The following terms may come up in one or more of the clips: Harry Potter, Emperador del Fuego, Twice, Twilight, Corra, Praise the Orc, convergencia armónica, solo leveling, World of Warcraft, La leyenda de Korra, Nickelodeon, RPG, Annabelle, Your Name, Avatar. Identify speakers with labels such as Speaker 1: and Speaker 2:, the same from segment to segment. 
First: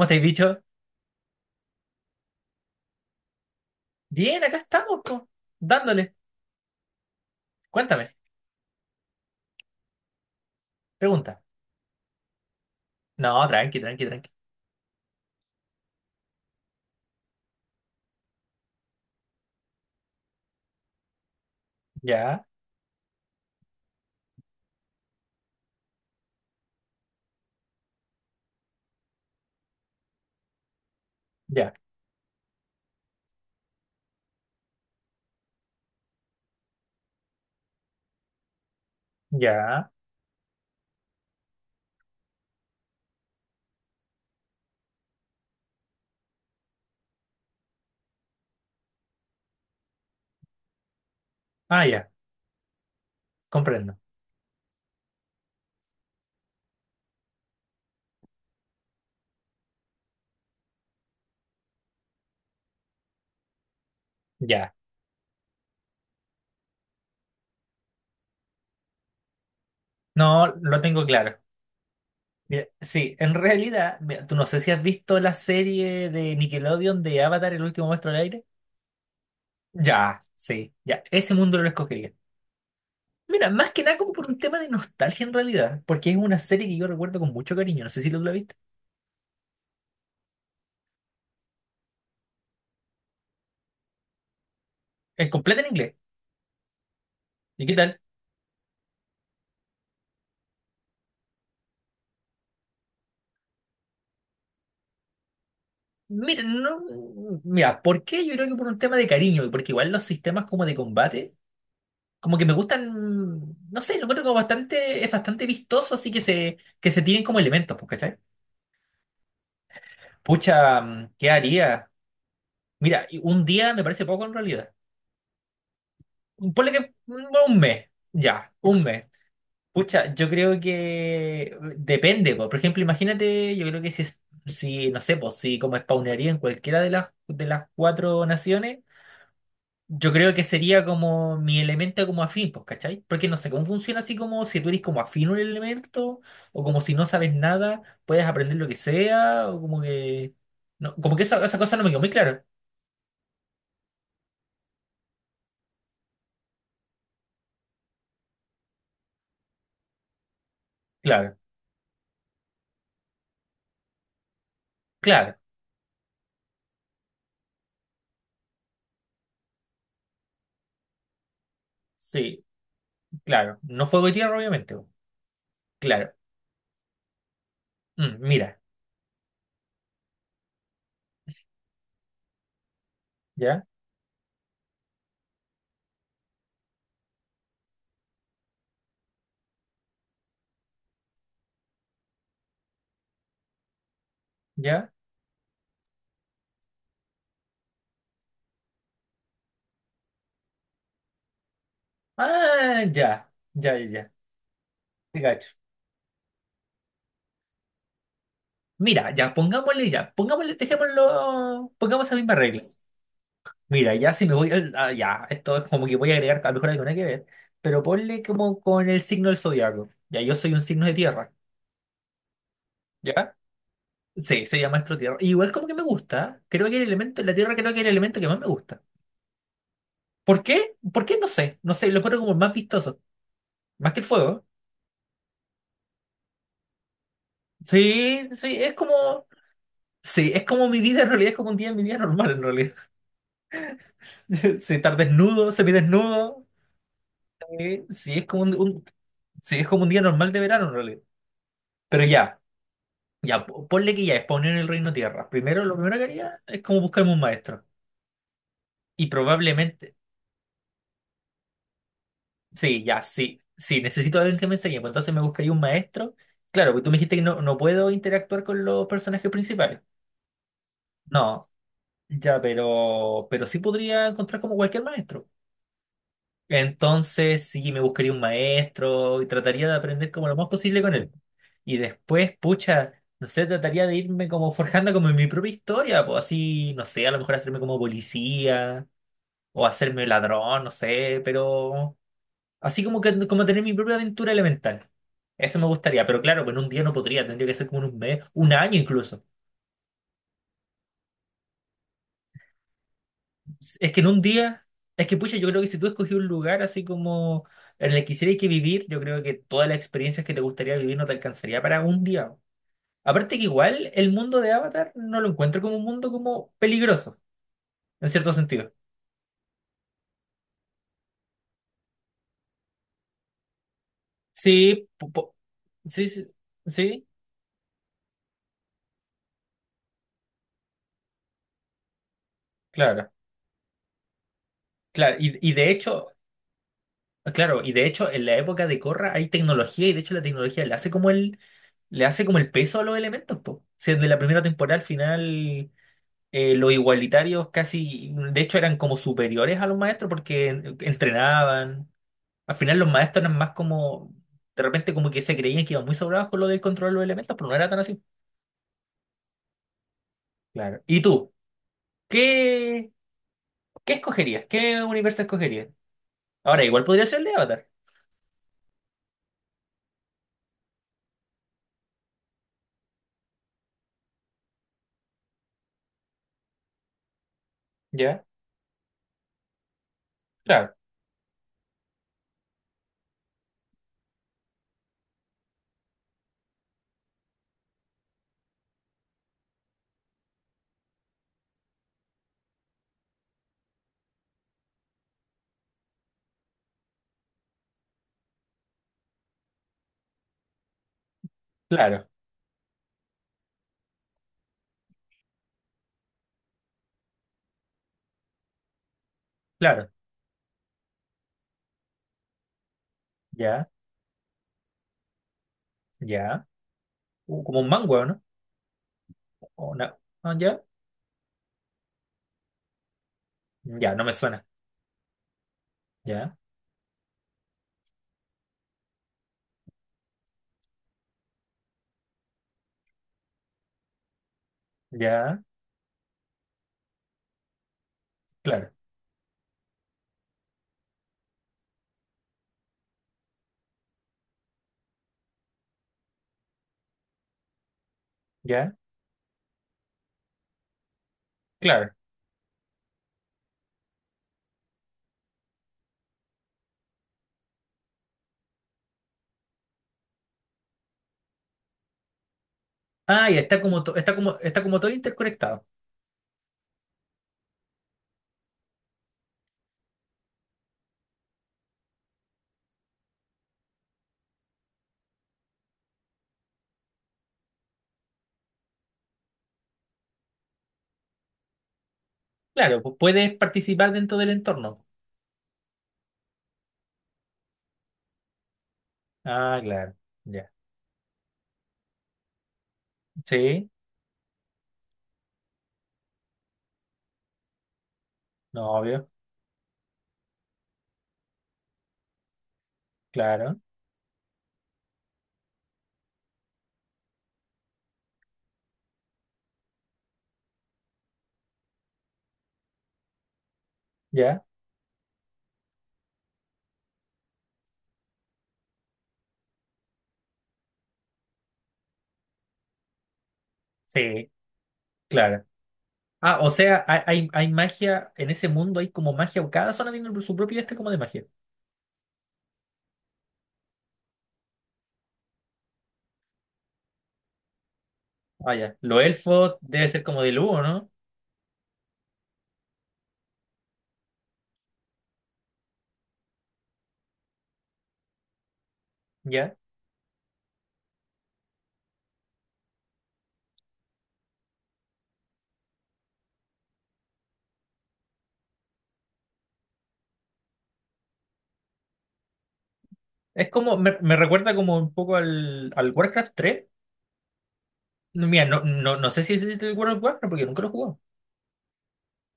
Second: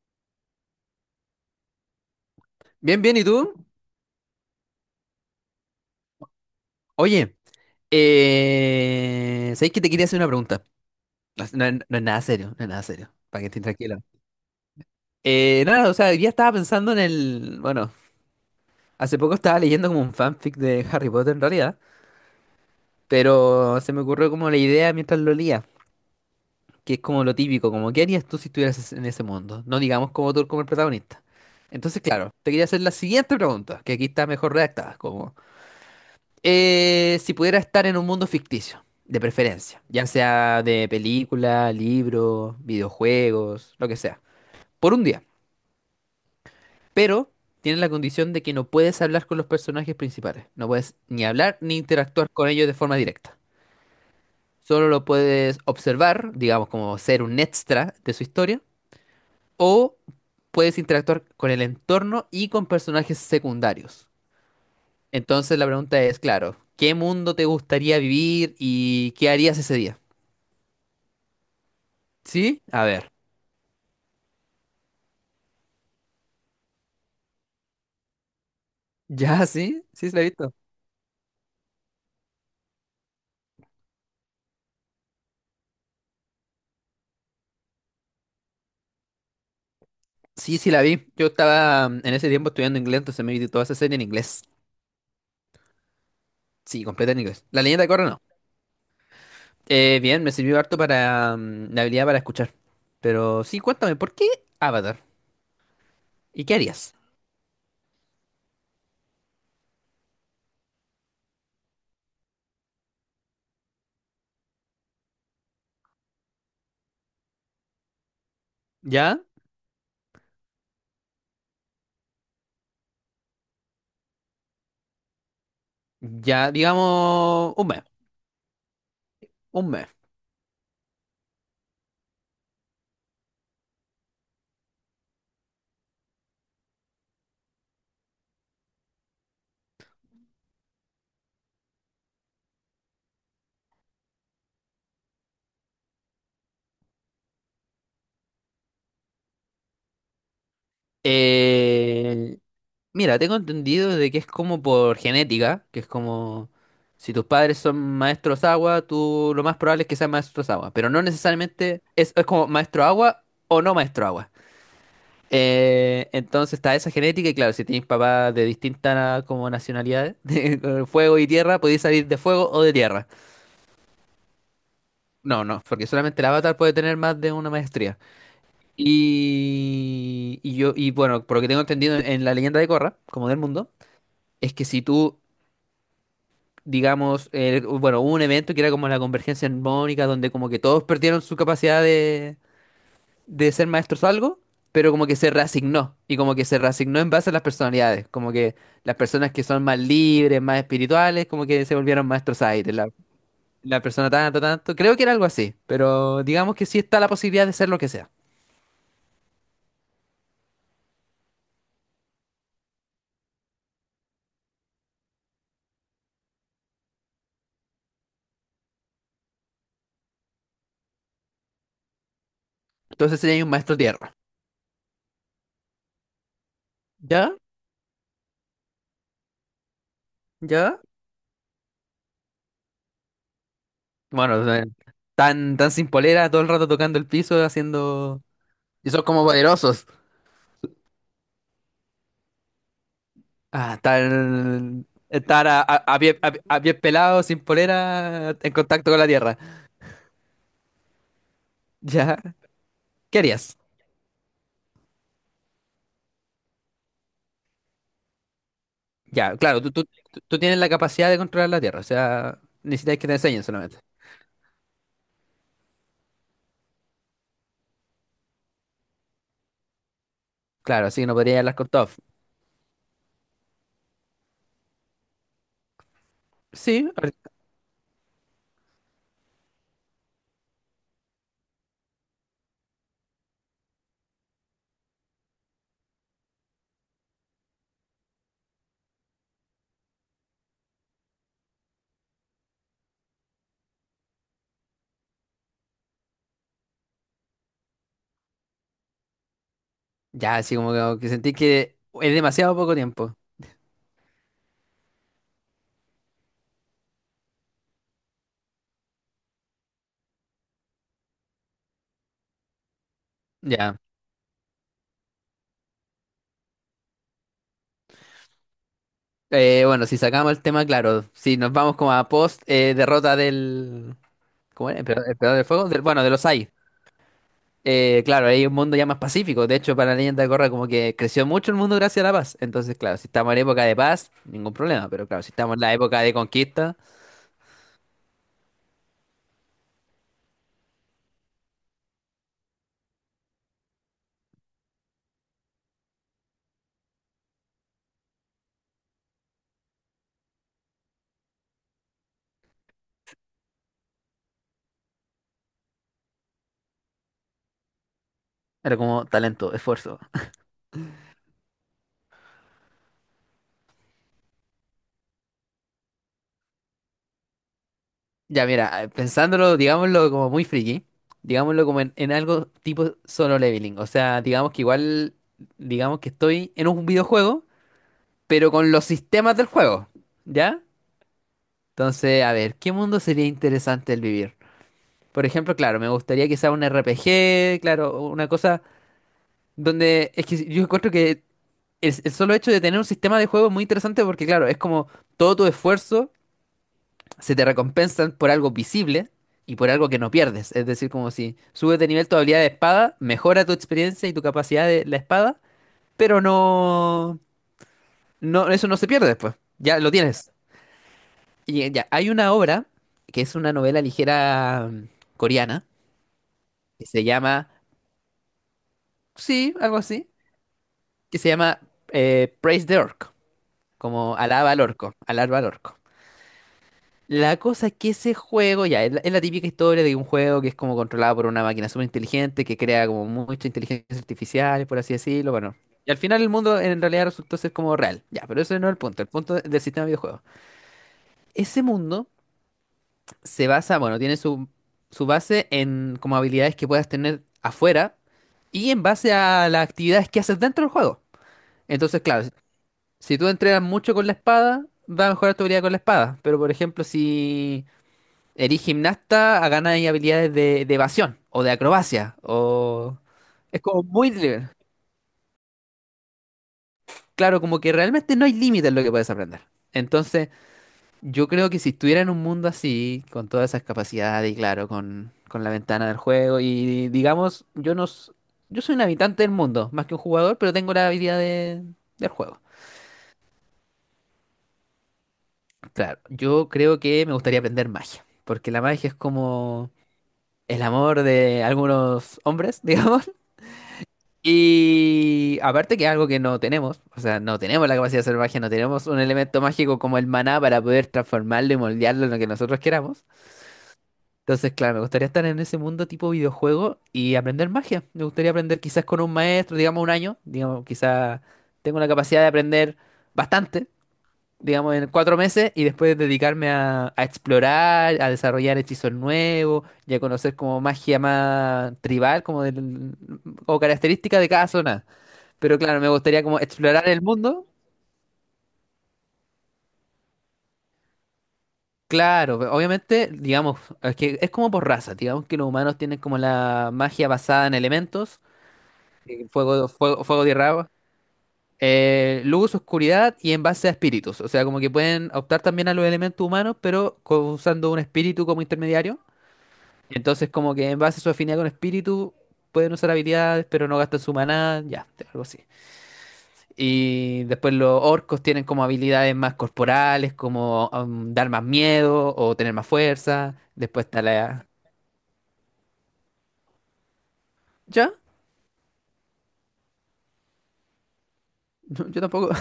Speaker 1: ¿Cómo estáis dicho?
Speaker 2: Bien, bien, ¿y tú?
Speaker 1: Bien, acá estamos, po, dándole.
Speaker 2: Oye,
Speaker 1: Cuéntame,
Speaker 2: ¿sabes que te quería hacer una pregunta?
Speaker 1: pregunta.
Speaker 2: No, es no- no es nada serio, no es nada serio, para
Speaker 1: No,
Speaker 2: que estés
Speaker 1: tranqui,
Speaker 2: tranquilo.
Speaker 1: tranqui, tranqui.
Speaker 2: Nada, o sea, hoy día estaba pensando en el... Bueno, hace poco estaba leyendo como un fanfic de Harry Potter en realidad,
Speaker 1: Ya,
Speaker 2: pero se me ocurrió como la idea mientras lo leía, que es como lo típico, como ¿qué harías tú si en ese mundo? No digamos como tú como el protagonista.
Speaker 1: ya,
Speaker 2: Entonces, claro, te quería hacer la siguiente pregunta, que aquí está mejor redactada, como... Si pudiera estar en un mundo ficticio, de preferencia,
Speaker 1: ya.
Speaker 2: ya sea de película, libro, videojuegos, lo que sea, por un día. Pero tiene la condición de que no puedes hablar con los personajes principales, no puedes ni hablar ni
Speaker 1: Ah, ya,
Speaker 2: interactuar con ellos de forma directa.
Speaker 1: comprendo.
Speaker 2: Solo lo puedes observar, digamos, como ser un extra de su historia, o puedes interactuar con el entorno y con personajes secundarios.
Speaker 1: Ya.
Speaker 2: Entonces la pregunta es, claro, ¿qué mundo te gustaría vivir y qué harías ese día?
Speaker 1: No, lo tengo claro.
Speaker 2: Sí,
Speaker 1: Mira,
Speaker 2: a ver.
Speaker 1: sí, en realidad, mira, tú no sé si has visto la serie de Nickelodeon de Avatar, el último maestro del aire.
Speaker 2: Ya, sí, sí
Speaker 1: Ya,
Speaker 2: la he visto.
Speaker 1: sí, ya. Ese mundo lo escogería. Mira, más que nada como por un tema de nostalgia en realidad, porque es una serie que yo recuerdo con mucho cariño. No sé si tú la viste.
Speaker 2: Sí, sí la vi. Yo estaba en ese tiempo estudiando inglés, entonces me vi toda esa serie en inglés.
Speaker 1: Es completa en inglés.
Speaker 2: Sí, completa en inglés. La
Speaker 1: ¿Y qué
Speaker 2: leyenda de
Speaker 1: tal?
Speaker 2: Korra no. Bien, me sirvió harto para la habilidad para escuchar. Pero sí, cuéntame, ¿por qué Avatar?
Speaker 1: Mira,
Speaker 2: ¿Y qué harías?
Speaker 1: no, mira, ¿por qué? Yo creo que por un tema de cariño, y porque igual los sistemas como de combate, como que me gustan, no sé, lo encuentro como bastante, es bastante vistoso, así que se tienen como elementos, pues, ¿cachai?
Speaker 2: ¿Ya?
Speaker 1: Pucha, ¿qué haría? Mira, y un día me parece poco en realidad.
Speaker 2: Ya,
Speaker 1: Ponle que
Speaker 2: digamos,
Speaker 1: un
Speaker 2: un mes.
Speaker 1: mes, ya, un mes.
Speaker 2: Un mes.
Speaker 1: Pucha, yo creo que depende, po. Por ejemplo, imagínate, yo creo que si, si no sé, pues, si como spawnearía en cualquiera de las, cuatro naciones. Yo creo que sería como mi elemento como afín, pues, ¿cachai? Porque no sé cómo funciona así como si tú eres como afín a un elemento, o como si no sabes nada, puedes aprender lo que sea, o como que. No, como que esa cosa no me quedó muy
Speaker 2: Eh,
Speaker 1: clara.
Speaker 2: Mira, tengo entendido de que es como por genética, que es como si tus padres son maestros agua, tú lo más probable es que seas maestros agua, pero no
Speaker 1: Claro,
Speaker 2: necesariamente es como maestro agua o no maestro agua.
Speaker 1: claro,
Speaker 2: Entonces está esa genética y claro, si tienes papás de distintas como nacionalidades, de fuego y tierra, podéis salir de
Speaker 1: sí,
Speaker 2: fuego o de tierra.
Speaker 1: claro. No fuego y tierra, obviamente. Po.
Speaker 2: No, no, porque
Speaker 1: Claro.
Speaker 2: solamente el avatar puede tener más de una maestría.
Speaker 1: Mira,
Speaker 2: Y yo, y bueno, por lo que tengo entendido en la leyenda de Korra, como del
Speaker 1: ya,
Speaker 2: mundo, es que si tú digamos, el- bueno, hubo un evento que era como la convergencia armónica, donde como que todos perdieron su capacidad de ser maestros o algo,
Speaker 1: ya.
Speaker 2: pero como que se reasignó, y como que se reasignó en base a las personalidades, como que las personas que son más libres, más espirituales, como que se volvieron maestros aire,
Speaker 1: Ah,
Speaker 2: la,
Speaker 1: ya, ya, ya,
Speaker 2: la persona
Speaker 1: ya.
Speaker 2: tanto, creo que era
Speaker 1: Te
Speaker 2: algo así,
Speaker 1: cacho.
Speaker 2: pero digamos que sí está la posibilidad de ser lo que sea.
Speaker 1: Mira, ya, pongámosle, dejémoslo, pongamos esa misma regla. Mira, ya si me voy ah, ya, esto es como que voy a agregar, a lo mejor algo nada que ver, pero ponle como con el signo del zodiaco. Ya, yo soy un signo de tierra,
Speaker 2: Entonces
Speaker 1: ¿ya?
Speaker 2: sería un maestro tierra.
Speaker 1: Sí, se llama astro tierra. Igual como que me gusta, creo que el elemento, la
Speaker 2: ¿Ya?
Speaker 1: tierra creo que es el elemento que más me gusta. ¿Por qué?
Speaker 2: ¿Ya?
Speaker 1: ¿Por qué? No sé, no sé, lo encuentro como el más vistoso, más que el fuego.
Speaker 2: Bueno, tan sin polera, todo el rato tocando el piso, haciendo...
Speaker 1: Sí,
Speaker 2: Y son como poderosos.
Speaker 1: sí, es como mi vida en realidad, es como un día en mi vida normal en realidad.
Speaker 2: Ah,
Speaker 1: Sí, estar
Speaker 2: estar
Speaker 1: desnudo,
Speaker 2: a pie,
Speaker 1: semidesnudo,
Speaker 2: a pie pelado, sin
Speaker 1: sí, es
Speaker 2: polera,
Speaker 1: como
Speaker 2: en
Speaker 1: un,
Speaker 2: contacto con la Tierra.
Speaker 1: sí, es como un día normal de verano en realidad. Pero
Speaker 2: Ya,
Speaker 1: ya.
Speaker 2: ¿qué
Speaker 1: Ya,
Speaker 2: harías?
Speaker 1: po- ponle que ya es poner el reino tierra. Primero, lo primero que haría es como buscarme un maestro. Y
Speaker 2: Ya, claro,
Speaker 1: probablemente,
Speaker 2: tú tienes la capacidad de controlar la Tierra, o sea,
Speaker 1: sí,
Speaker 2: necesitas
Speaker 1: ya,
Speaker 2: que te
Speaker 1: sí,
Speaker 2: enseñen solamente.
Speaker 1: sí, necesito a alguien que me enseñe. Pues entonces me buscaría un maestro. Claro, porque tú me dijiste que no puedo interactuar con los personajes principales.
Speaker 2: Claro, así que no podrías
Speaker 1: No,
Speaker 2: hablar con todos.
Speaker 1: ya, pero sí podría encontrar como cualquier maestro.
Speaker 2: Sí, ahor-
Speaker 1: Entonces, sí, me buscaría un maestro y trataría de aprender como lo más posible con él. Y después, pucha, no sé, trataría de irme como forjando como en mi propia historia, pues así, no sé, a lo mejor hacerme como policía o hacerme ladrón, no sé, pero así como que como tener mi propia aventura elemental. Eso me gustaría, pero claro, pues en un día no podría, tendría que ser como en un mes, un año incluso.
Speaker 2: ya, así como que sentí que es demasiado poco tiempo.
Speaker 1: Es que en un día, es que pucha, yo creo que si tú escogí un lugar así como en el que quisieras que vivir, yo creo que todas las experiencias que te gustaría vivir no te alcanzaría para un día. Aparte que
Speaker 2: Ya.
Speaker 1: igual el mundo de Avatar no lo encuentro como un mundo como peligroso, en cierto sentido.
Speaker 2: Bueno, si sacamos el tema, claro, si nos vamos como a post derrota del... ¿Cómo era?
Speaker 1: Sí,
Speaker 2: ¿Emperador, Emperador del Fuego? Bueno,
Speaker 1: sí,
Speaker 2: de
Speaker 1: sí,
Speaker 2: los AI.
Speaker 1: sí,
Speaker 2: Claro, hay un mundo ya más pacífico. De hecho, para la leyenda de Korra como que creció mucho el mundo gracias a la paz. Entonces, claro, si
Speaker 1: claro,
Speaker 2: estamos en época de paz, ningún problema. Pero
Speaker 1: claro.
Speaker 2: claro, si
Speaker 1: Y
Speaker 2: estamos en
Speaker 1: de
Speaker 2: la época
Speaker 1: hecho,
Speaker 2: de conquista,
Speaker 1: ah, claro, y de hecho en la época de Corra hay tecnología y de hecho la tecnología le hace como el peso a los elementos, po. Si desde la primera temporada al final los igualitarios casi, de hecho eran como superiores a los maestros porque entrenaban. Al final los maestros eran más como, de repente como que se creían que iban muy sobrados con lo del control de los elementos, pero no era tan así.
Speaker 2: era como talento, esfuerzo.
Speaker 1: Claro. ¿Y tú? ¿Qué, qué escogerías? ¿Qué universo escogerías? Ahora, igual podría ser el de Avatar.
Speaker 2: Ya, mira, pensándolo, digámoslo como muy friki, digámoslo como en algo tipo solo leveling. O sea, digamos que igual, digamos que estoy en un videojuego,
Speaker 1: Ya,
Speaker 2: pero con los sistemas del juego, ¿ya?
Speaker 1: claro,
Speaker 2: Entonces, a ver, ¿qué mundo sería interesante el vivir? Por ejemplo, claro, me gustaría que sea un RPG, claro, una cosa. Donde es que yo encuentro que el solo hecho de tener un sistema de juego es muy interesante porque, claro, es como todo tu esfuerzo se te recompensan por algo visible y por algo que no pierdes. Es decir, como si subes de
Speaker 1: claro,
Speaker 2: nivel tu habilidad de espada, mejora tu experiencia y tu capacidad de la espada, pero no, eso no se pierde después. Ya
Speaker 1: claro,
Speaker 2: lo tienes. Y ya, hay una obra que es una
Speaker 1: ya,
Speaker 2: novela ligera coreana
Speaker 1: ya.
Speaker 2: que se llama,
Speaker 1: Como un mango, ¿no?
Speaker 2: sí,
Speaker 1: O
Speaker 2: algo así,
Speaker 1: ah, ya,
Speaker 2: que se llama Praise the Orc.
Speaker 1: ya, no me
Speaker 2: Como
Speaker 1: suena.
Speaker 2: alaba al orco, alaba al orco.
Speaker 1: Ya,
Speaker 2: La cosa es que ese juego, ya, es es la típica historia de un juego que es como controlado por una máquina súper inteligente que crea como mucha inteligencia artificial, por así decirlo,
Speaker 1: ya,
Speaker 2: bueno. Y al final el mundo en realidad resultó ser como real. Ya, pero ese no
Speaker 1: claro,
Speaker 2: es el punto del sistema de videojuegos. Ese mundo se basa, bueno, tiene su base en como habilidades que puedas tener afuera y
Speaker 1: ya,
Speaker 2: en base a las actividades que haces dentro del juego.
Speaker 1: claro.
Speaker 2: Entonces, claro, si tú entrenas mucho con la espada, va a mejorar tu habilidad con la espada. Pero, por ejemplo, si eres gimnasta, a ganas habilidades de evasión o de acrobacia. O...
Speaker 1: Ah, ya está
Speaker 2: Es
Speaker 1: como,
Speaker 2: como muy
Speaker 1: está como,
Speaker 2: libre.
Speaker 1: está como todo interconectado.
Speaker 2: Claro, como que realmente no hay límite en lo que puedes aprender. Entonces, yo creo que si estuviera en un mundo así, con todas esas capacidades y claro, con la ventana del juego y digamos, yo no... s- yo soy un habitante del mundo, más que un jugador, pero tengo la habilidad del juego.
Speaker 1: Claro, pu- puedes participar dentro del entorno.
Speaker 2: Claro, yo creo que me gustaría aprender magia, porque la magia es
Speaker 1: Ah,
Speaker 2: como
Speaker 1: claro, ya.
Speaker 2: el amor de algunos hombres, digamos.
Speaker 1: Sí,
Speaker 2: Y aparte que es algo que no tenemos, o sea, no tenemos la capacidad de hacer magia, no
Speaker 1: no,
Speaker 2: tenemos un
Speaker 1: obvio,
Speaker 2: elemento mágico como el maná para poder transformarlo y moldearlo en lo que nosotros queramos.
Speaker 1: claro,
Speaker 2: Entonces, claro, me gustaría estar en ese mundo tipo videojuego y aprender magia. Me gustaría aprender quizás con un maestro, digamos un año, digamos, quizás tengo la capacidad de aprender bastante
Speaker 1: ya,
Speaker 2: digamos, en cuatro meses y después dedicarme a explorar, a desarrollar hechizos nuevos y a conocer como magia más tribal, o característica de
Speaker 1: sí,
Speaker 2: cada zona.
Speaker 1: claro.
Speaker 2: Pero claro, me gustaría como
Speaker 1: Ah, o
Speaker 2: explorar
Speaker 1: sea,
Speaker 2: el
Speaker 1: hay, hay,
Speaker 2: mundo.
Speaker 1: hay magia en ese mundo, hay como magia, cada zona tiene su propio este como de magia.
Speaker 2: Claro, obviamente, digamos, es que es como por raza, digamos que los humanos tienen como la magia basada en elementos,
Speaker 1: Ah, ya. Los elfos debe ser
Speaker 2: fuego,
Speaker 1: como de
Speaker 2: tierra,
Speaker 1: lujo,
Speaker 2: agua,
Speaker 1: ¿no?
Speaker 2: luz, oscuridad y en base a espíritus. O sea, como que pueden optar también a los elementos humanos, pero usando un espíritu como intermediario.
Speaker 1: Ya.
Speaker 2: Entonces, como que en base a su afinidad con espíritu, pueden usar habilidades, pero no gastan su maná, ya, algo así. Y después los orcos tienen como habilidades más corporales, como dar más miedo o tener más fuerza.
Speaker 1: Es como,
Speaker 2: Después está
Speaker 1: me
Speaker 2: la...
Speaker 1: recuerda como un poco al Warcraft 3.
Speaker 2: ¿Ya?
Speaker 1: No, mira, no, no, no sé si es el World of Warcraft porque nunca lo jugó.
Speaker 2: No, yo tampoco.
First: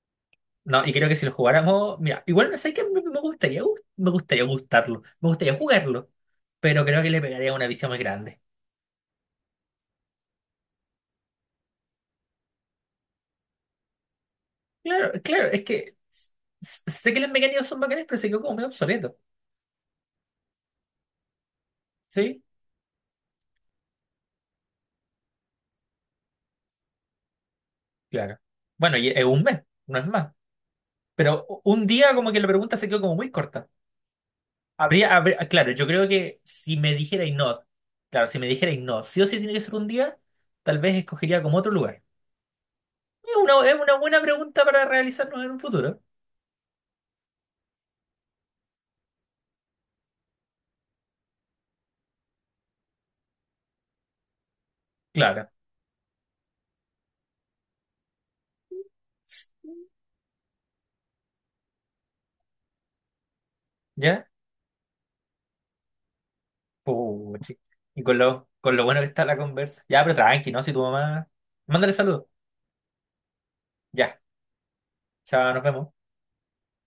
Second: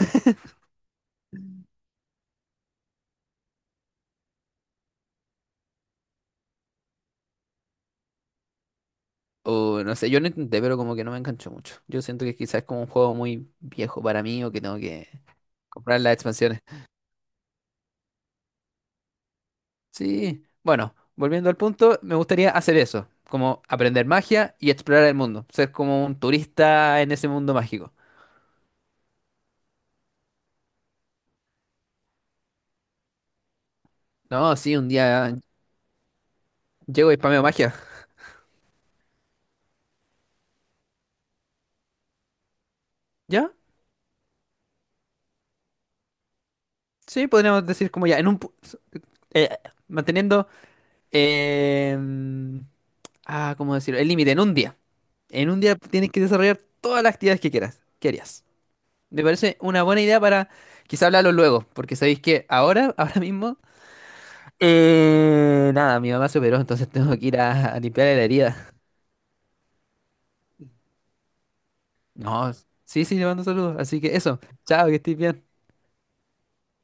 Speaker 1: No, y creo que si lo jugáramos, mira, igual no sé que me gustaría, me gustaría gustarlo, me gustaría jugarlo, pero creo que le pegaría una visión más grande.
Speaker 2: O no sé, yo no intenté, pero como que no me enganchó mucho. Yo siento que quizás es como un juego muy viejo para mí o que tengo que
Speaker 1: Claro, claro, es que
Speaker 2: comprar la expansión.
Speaker 1: sé que las mecánicas son bacanas, pero se quedó como medio obsoleto,
Speaker 2: Sí, bueno, volviendo al punto, me
Speaker 1: ¿sí?
Speaker 2: gustaría hacer eso, como aprender magia y explorar el mundo, ser como un turista en ese mundo mágico.
Speaker 1: Claro. Bueno, y es un mes, no es más. Pero u- un día como que la pregunta se quedó como muy corta.
Speaker 2: No, sí, un
Speaker 1: Habría,
Speaker 2: día
Speaker 1: claro, yo creo que si me
Speaker 2: llego y
Speaker 1: dijerais
Speaker 2: spameo
Speaker 1: no,
Speaker 2: magia.
Speaker 1: claro, si me dijerais no, sí o sí tiene que ser un día, tal vez escogería como otro lugar.
Speaker 2: ¿Ya?
Speaker 1: Es una buena pregunta para realizarnos en un futuro.
Speaker 2: Sí, podríamos decir como ya, eh, manteniendo... em, ¿cómo decirlo? El límite, en un día.
Speaker 1: Claro.
Speaker 2: En un día tienes que desarrollar todas las actividades que quieras, que harías. Me parece una buena idea para quizá hablarlo luego, porque sabéis que ahora, ahora mismo,
Speaker 1: ¿Ya?
Speaker 2: Nada, mi mamá se operó, entonces tengo que ir
Speaker 1: Puchi.
Speaker 2: a
Speaker 1: Y
Speaker 2: limpiarle
Speaker 1: con
Speaker 2: la
Speaker 1: lo,
Speaker 2: herida.
Speaker 1: con lo bueno que está la conversa. Ya, pero tranqui, ¿no? Si tu mamá. Mándale saludos.
Speaker 2: No, sí, sí, le mando saludos. Así que
Speaker 1: Ya.
Speaker 2: eso, chao, que estés bien.
Speaker 1: Chao, nos vemos.